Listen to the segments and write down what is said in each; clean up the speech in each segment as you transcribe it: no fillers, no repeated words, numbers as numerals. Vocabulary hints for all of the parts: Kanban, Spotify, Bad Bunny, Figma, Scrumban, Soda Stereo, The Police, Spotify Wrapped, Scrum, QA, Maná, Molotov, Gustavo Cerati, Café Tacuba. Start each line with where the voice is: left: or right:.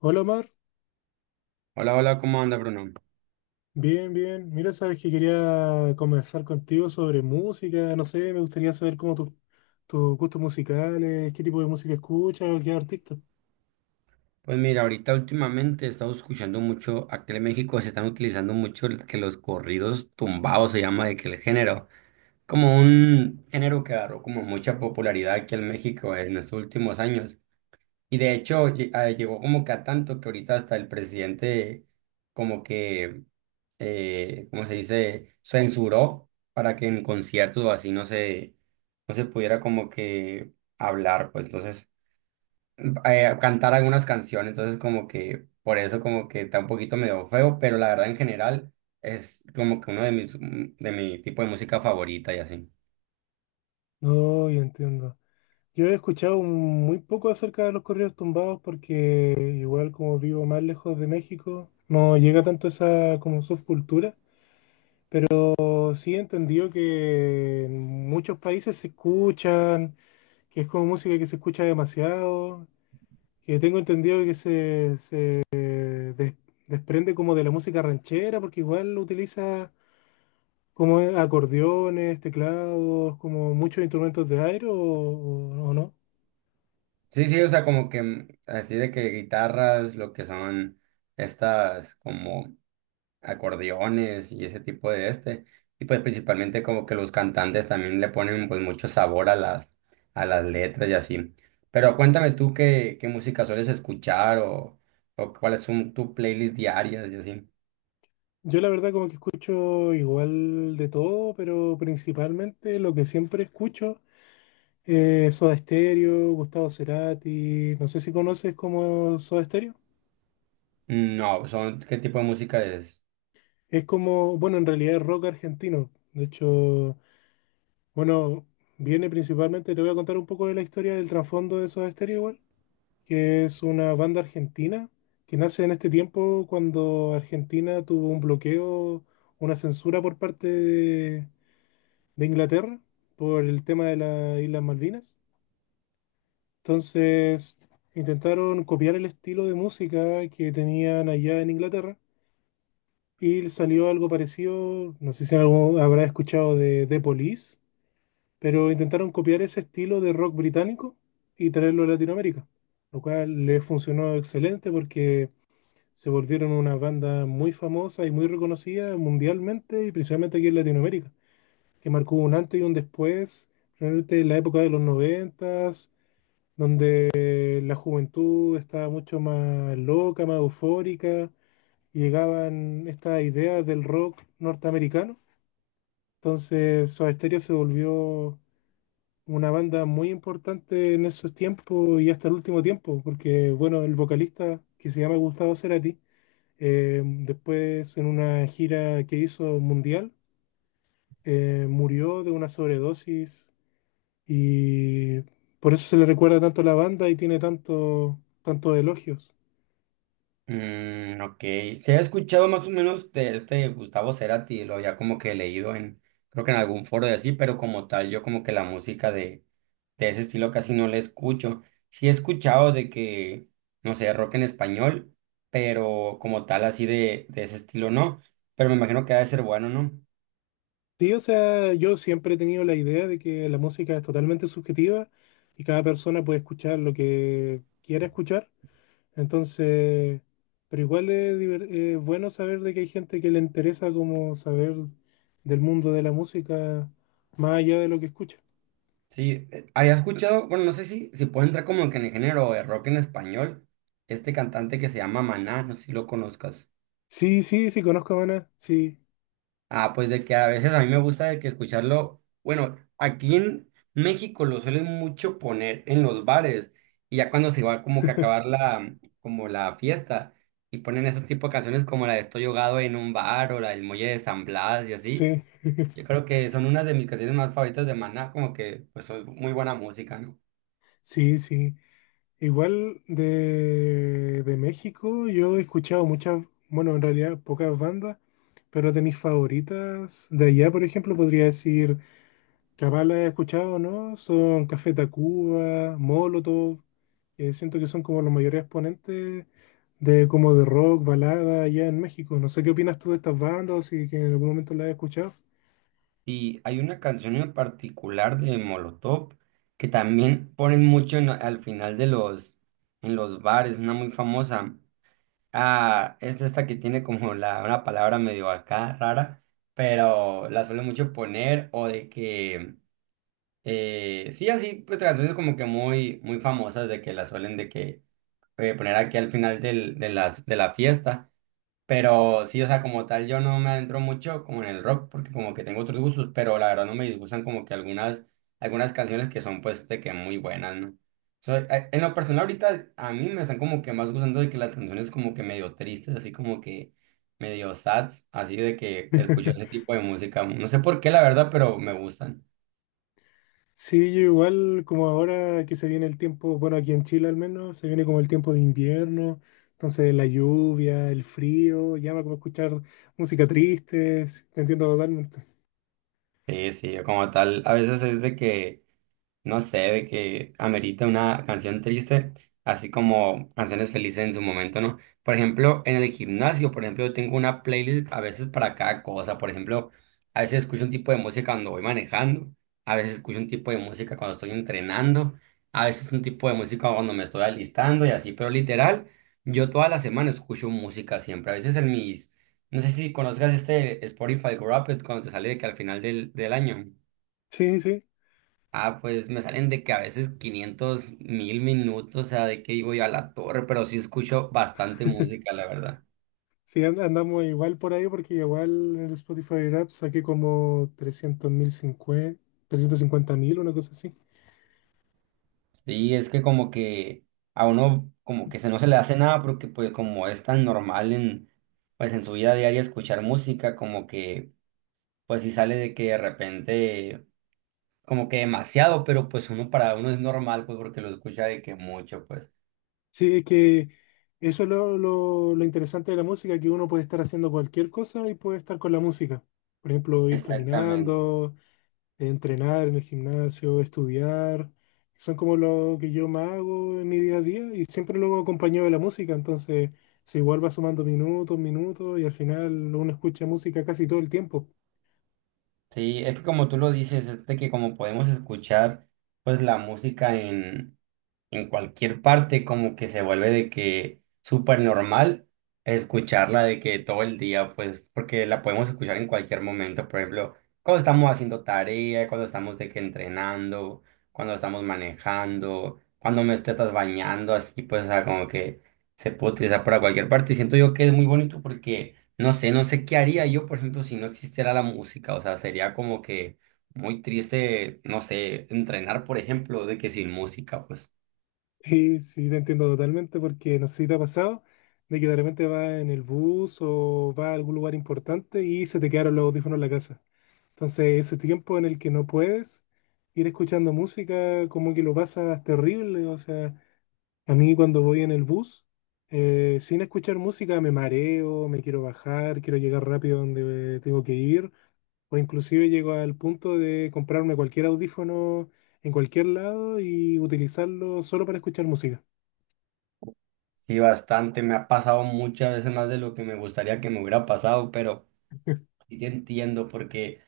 left: Hola Omar,
right: Hola, hola, ¿cómo anda Bruno?
left: bien, bien. Mira, sabes que quería conversar contigo sobre música, no sé, me gustaría saber cómo tus gustos musicales, qué tipo de música escuchas o qué artista.
right: Pues mira, ahorita últimamente he estado escuchando mucho, aquí en México se están utilizando mucho que los corridos tumbados se llama de que el género, como un género que agarró como mucha popularidad aquí en México en estos últimos años. Y de hecho llegó como que a tanto que ahorita hasta el presidente como que, ¿cómo se dice? Censuró para que en conciertos o así no se pudiera como que hablar, pues entonces, cantar algunas canciones, entonces como que por eso como que está un poquito medio feo, pero la verdad en general es como que uno de mi tipo de música favorita y así.
left: No, ya entiendo. Yo he escuchado muy poco acerca de los corridos tumbados porque igual como vivo más lejos de México, no llega tanto esa como subcultura, pero sí he entendido que en muchos países se escuchan, que es como música que se escucha demasiado, que tengo entendido que se des- desprende como de la música ranchera, porque igual utiliza como acordeones, teclados, como muchos instrumentos de aire o no.
right: Sí, sí, o sea, como que así de que guitarras, lo que son estas como acordeones y ese tipo de este. Y pues principalmente como que los cantantes también le ponen pues mucho sabor a las letras y así. Pero cuéntame tú qué música sueles escuchar o cuáles son tus playlists diarias y así.
left: Yo la verdad como que escucho igual de todo, pero principalmente lo que siempre escucho es Soda Stereo, Gustavo Cerati, no sé si conoces como Soda Stereo.
right: No, son, ¿qué tipo de música es?
left: Es como, bueno, en realidad es rock argentino. De hecho, bueno, viene principalmente, te voy a contar un poco de la historia del trasfondo de Soda Stereo igual, que es una banda argentina que nace en este tiempo cuando Argentina tuvo un bloqueo, una censura por parte de Inglaterra por el tema de las Islas Malvinas. Entonces intentaron copiar el estilo de música que tenían allá en Inglaterra y salió algo parecido, no sé si algo habrá escuchado de The Police, pero intentaron copiar ese estilo de rock británico y traerlo a Latinoamérica, lo cual les funcionó excelente porque se volvieron una banda muy famosa y muy reconocida mundialmente y principalmente aquí en Latinoamérica, que marcó un antes y un después, realmente en la época de los noventas, donde la juventud estaba mucho más loca, más eufórica, y llegaban estas ideas del rock norteamericano. Entonces, Soda Stereo se volvió una banda muy importante en esos tiempos y hasta el último tiempo, porque bueno, el vocalista que se llama Gustavo Cerati, después en una gira que hizo mundial, murió de una sobredosis y por eso se le recuerda tanto a la banda y tiene tanto, tantos elogios.
right: Mm, ok. Se ha escuchado más o menos de este Gustavo Cerati, lo había como que leído en, creo que en algún foro de así, pero como tal, yo como que la música de ese estilo casi no la escucho. Sí he escuchado de que, no sé, rock en español, pero como tal, así de ese estilo no. Pero me imagino que ha de ser bueno, ¿no?
left: Sí, o sea, yo siempre he tenido la idea de que la música es totalmente subjetiva y cada persona puede escuchar lo que quiera escuchar. Entonces, pero igual es, es bueno saber de que hay gente que le interesa como saber del mundo de la música más allá de lo que escucha.
right: Sí, había escuchado, bueno, no sé si puede entrar como que en el género de rock en español, este cantante que se llama Maná, no sé si lo conozcas.
left: Sí, sí, sí, conozco a Maná, sí,
right: Ah, pues de que a veces a mí me gusta de que escucharlo. Bueno, aquí en México lo suelen mucho poner en los bares y ya cuando se va como que a acabar la como la fiesta y ponen ese tipo de canciones como la de Estoy ahogado en un bar o la del Muelle de San Blas y así.
left: sí,
right: Yo creo que son unas de mis canciones más favoritas de Maná, como que pues es muy buena música, ¿no?
left: sí, sí. Igual de México yo he escuchado muchas, bueno, en realidad pocas bandas, pero de mis favoritas de allá, por ejemplo, podría decir, capaz la he escuchado, ¿no? Son Café Tacuba, Molotov. Siento que son como los mayores exponentes de como de rock, balada allá en México. No sé qué opinas tú de estas bandas o si que en algún momento las has escuchado.
right: Y hay una canción en particular de Molotov que también ponen mucho al final de los en los bares, una muy famosa. Ah, es esta que tiene como una palabra medio acá rara, pero la suele mucho poner o de que, sí, así, pues canciones como que muy, muy famosas de que la suelen de que poner aquí al final de la fiesta. Pero sí, o sea, como tal, yo no me adentro mucho como en el rock, porque como que tengo otros gustos, pero la verdad no me disgustan como que algunas canciones que son pues de que muy buenas, ¿no? So, en lo personal ahorita a mí me están como que más gustando de que las canciones como que medio tristes, así como que medio sads, así de que escucho ese tipo de música. No sé por qué, la verdad, pero me gustan.
left: Sí, yo igual como ahora que se viene el tiempo, bueno, aquí en Chile al menos, se viene como el tiempo de invierno, entonces la lluvia, el frío, llama como escuchar música triste, sí, te entiendo totalmente.
right: Sí, sí, como tal, a veces es de que no sé, de que amerita una canción triste, así como canciones felices en su momento, ¿no? Por ejemplo, en el gimnasio, por ejemplo, yo tengo una playlist a veces para cada cosa. Por ejemplo, a veces escucho un tipo de música cuando voy manejando, a veces escucho un tipo de música cuando estoy entrenando, a veces un tipo de música cuando me estoy alistando y así, pero literal, yo toda la semana escucho música siempre. A veces en mis, no sé si conozcas este Spotify Wrapped cuando te sale de que al final del año.
left: Sí, sí.
right: Ah, pues me salen de que a veces 500,000 minutos, o sea, de que digo yo a la torre, pero sí escucho bastante música, la verdad.
left: Sí, andamos igual por ahí porque igual en el Spotify Rap saqué como 300.000, 350.000, una cosa así.
right: Sí, es que como que a uno como que se no se le hace nada porque pues como es tan normal en pues en su vida diaria escuchar música, como que pues sí sale de que de repente como que demasiado, pero pues uno para uno es normal pues porque lo escucha de que mucho, pues.
left: Sí, es que eso es lo interesante de la música, que uno puede estar haciendo cualquier cosa y puede estar con la música. Por ejemplo, ir
right: Exactamente.
left: caminando, entrenar en el gimnasio, estudiar. Son como lo que yo más hago en mi día a día y siempre lo hago acompañado de la música. Entonces, se igual va sumando minutos, minutos, y al final uno escucha música casi todo el tiempo.
right: Sí, es que como tú lo dices, es de que como podemos escuchar pues la música en cualquier parte como que se vuelve de que súper normal escucharla de que todo el día, pues porque la podemos escuchar en cualquier momento, por ejemplo, cuando estamos haciendo tarea, cuando estamos de que entrenando, cuando estamos manejando, cuando me te estás bañando, así pues, o sea, como que se puede utilizar para cualquier parte y siento yo que es muy bonito porque no sé, no sé qué haría yo, por ejemplo, si no existiera la música, o sea, sería como que muy triste, no sé, entrenar, por ejemplo, de que sin música, pues.
left: Sí, sí, te entiendo totalmente porque no sé si te ha pasado de que de repente vas en el bus o vas a algún lugar importante y se te quedaron los audífonos en la casa. Entonces, ese tiempo en el que no puedes ir escuchando música, como que lo pasas terrible. O sea, a mí cuando voy en el bus, sin escuchar música me mareo, me quiero bajar, quiero llegar rápido donde tengo que ir, o inclusive llego al punto de comprarme cualquier audífono en cualquier lado y utilizarlo solo para escuchar música.
right: Sí, bastante. Me ha pasado muchas veces más de lo que me gustaría que me hubiera pasado, pero sí que entiendo porque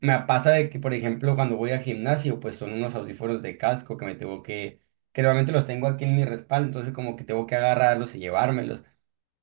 right: me pasa de que, por ejemplo, cuando voy al gimnasio, pues son unos audífonos de casco que me tengo que normalmente los tengo aquí en mi respaldo, entonces como que tengo que agarrarlos y llevármelos,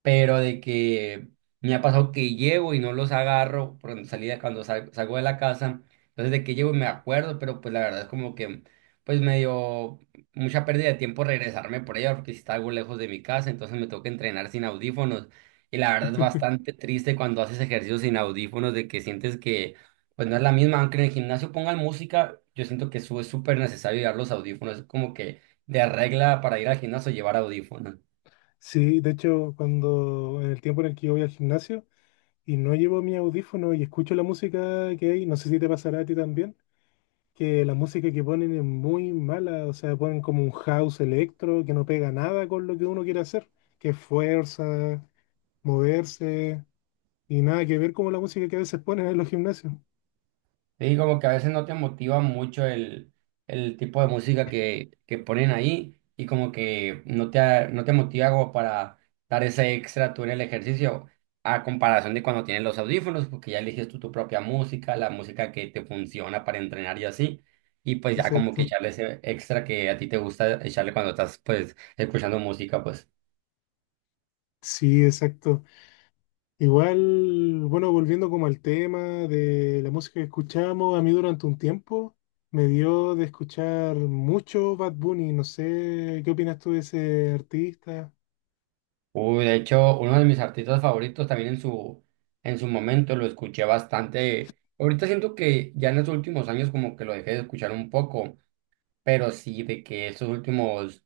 right: pero de que me ha pasado que llevo y no los agarro por cuando salí, salgo de la casa, entonces de que llevo y me acuerdo, pero pues la verdad es como que pues me dio mucha pérdida de tiempo regresarme por ella porque si está algo lejos de mi casa, entonces me toca entrenar sin audífonos y la verdad es bastante triste cuando haces ejercicio sin audífonos de que sientes que pues no es la misma, aunque en el gimnasio pongan música, yo siento que eso es súper necesario llevar los audífonos, es como que de regla para ir al gimnasio llevar audífonos.
left: Sí, de hecho, cuando en el tiempo en el que yo voy al gimnasio y no llevo mi audífono y escucho la música que hay, no sé si te pasará a ti también, que la música que ponen es muy mala, o sea, ponen como un house electro que no pega nada con lo que uno quiere hacer, que es fuerza, moverse, y nada que ver como la música que a veces ponen en los gimnasios.
right: Sí, como que a veces no te motiva mucho el tipo de música que ponen ahí y como que no no te motiva como para dar ese extra tú en el ejercicio a comparación de cuando tienes los audífonos, porque ya eliges tú tu propia música, la música que te funciona para entrenar y así, y pues ya como que
left: Exacto.
right: echarle ese extra que a ti te gusta echarle cuando estás pues escuchando música, pues.
left: Sí, exacto. Igual, bueno, volviendo como al tema de la música que escuchamos, a mí durante un tiempo me dio de escuchar mucho Bad Bunny. No sé, ¿qué opinas tú de ese artista?
right: Uy, de hecho, uno de mis artistas favoritos también en en su momento lo escuché bastante. Ahorita siento que ya en los últimos años como que lo dejé de escuchar un poco, pero sí de que estos últimos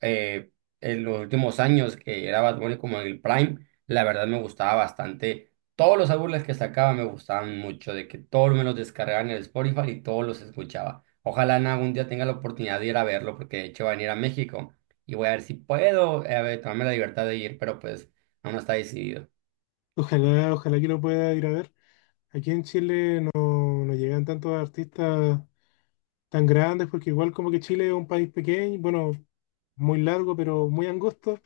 right: eh, en los últimos años que era Bad Bunny como en el Prime, la verdad me gustaba bastante. Todos los álbumes que sacaba me gustaban mucho, de que todos me los descargaban en el Spotify y todos los escuchaba. Ojalá en algún día tenga la oportunidad de ir a verlo, porque de hecho va a venir a México y voy a ver si puedo, a ver, tomarme la libertad de ir, pero pues aún no está decidido.
left: Ojalá, ojalá que lo pueda ir a ver. Aquí en Chile no, no llegan tantos artistas tan grandes porque igual como que Chile es un país pequeño, bueno, muy largo, pero muy angosto.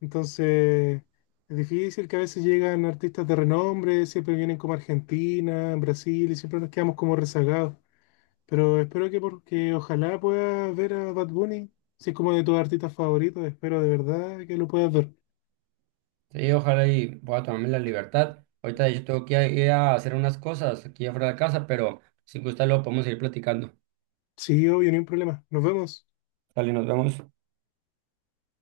left: Entonces, es difícil que a veces llegan artistas de renombre, siempre vienen como Argentina, en Brasil, y siempre nos quedamos como rezagados. Pero espero que porque ojalá puedas ver a Bad Bunny, si es como de tus artistas favoritos, espero de verdad que lo puedas ver.
right: Sí, ojalá y pueda tomarme la libertad. Ahorita de hecho tengo que ir a hacer unas cosas aquí afuera de la casa, pero si gusta luego podemos seguir platicando.
left: Sí, obvio, ni un problema. Nos vemos.
right: Dale, nos vemos.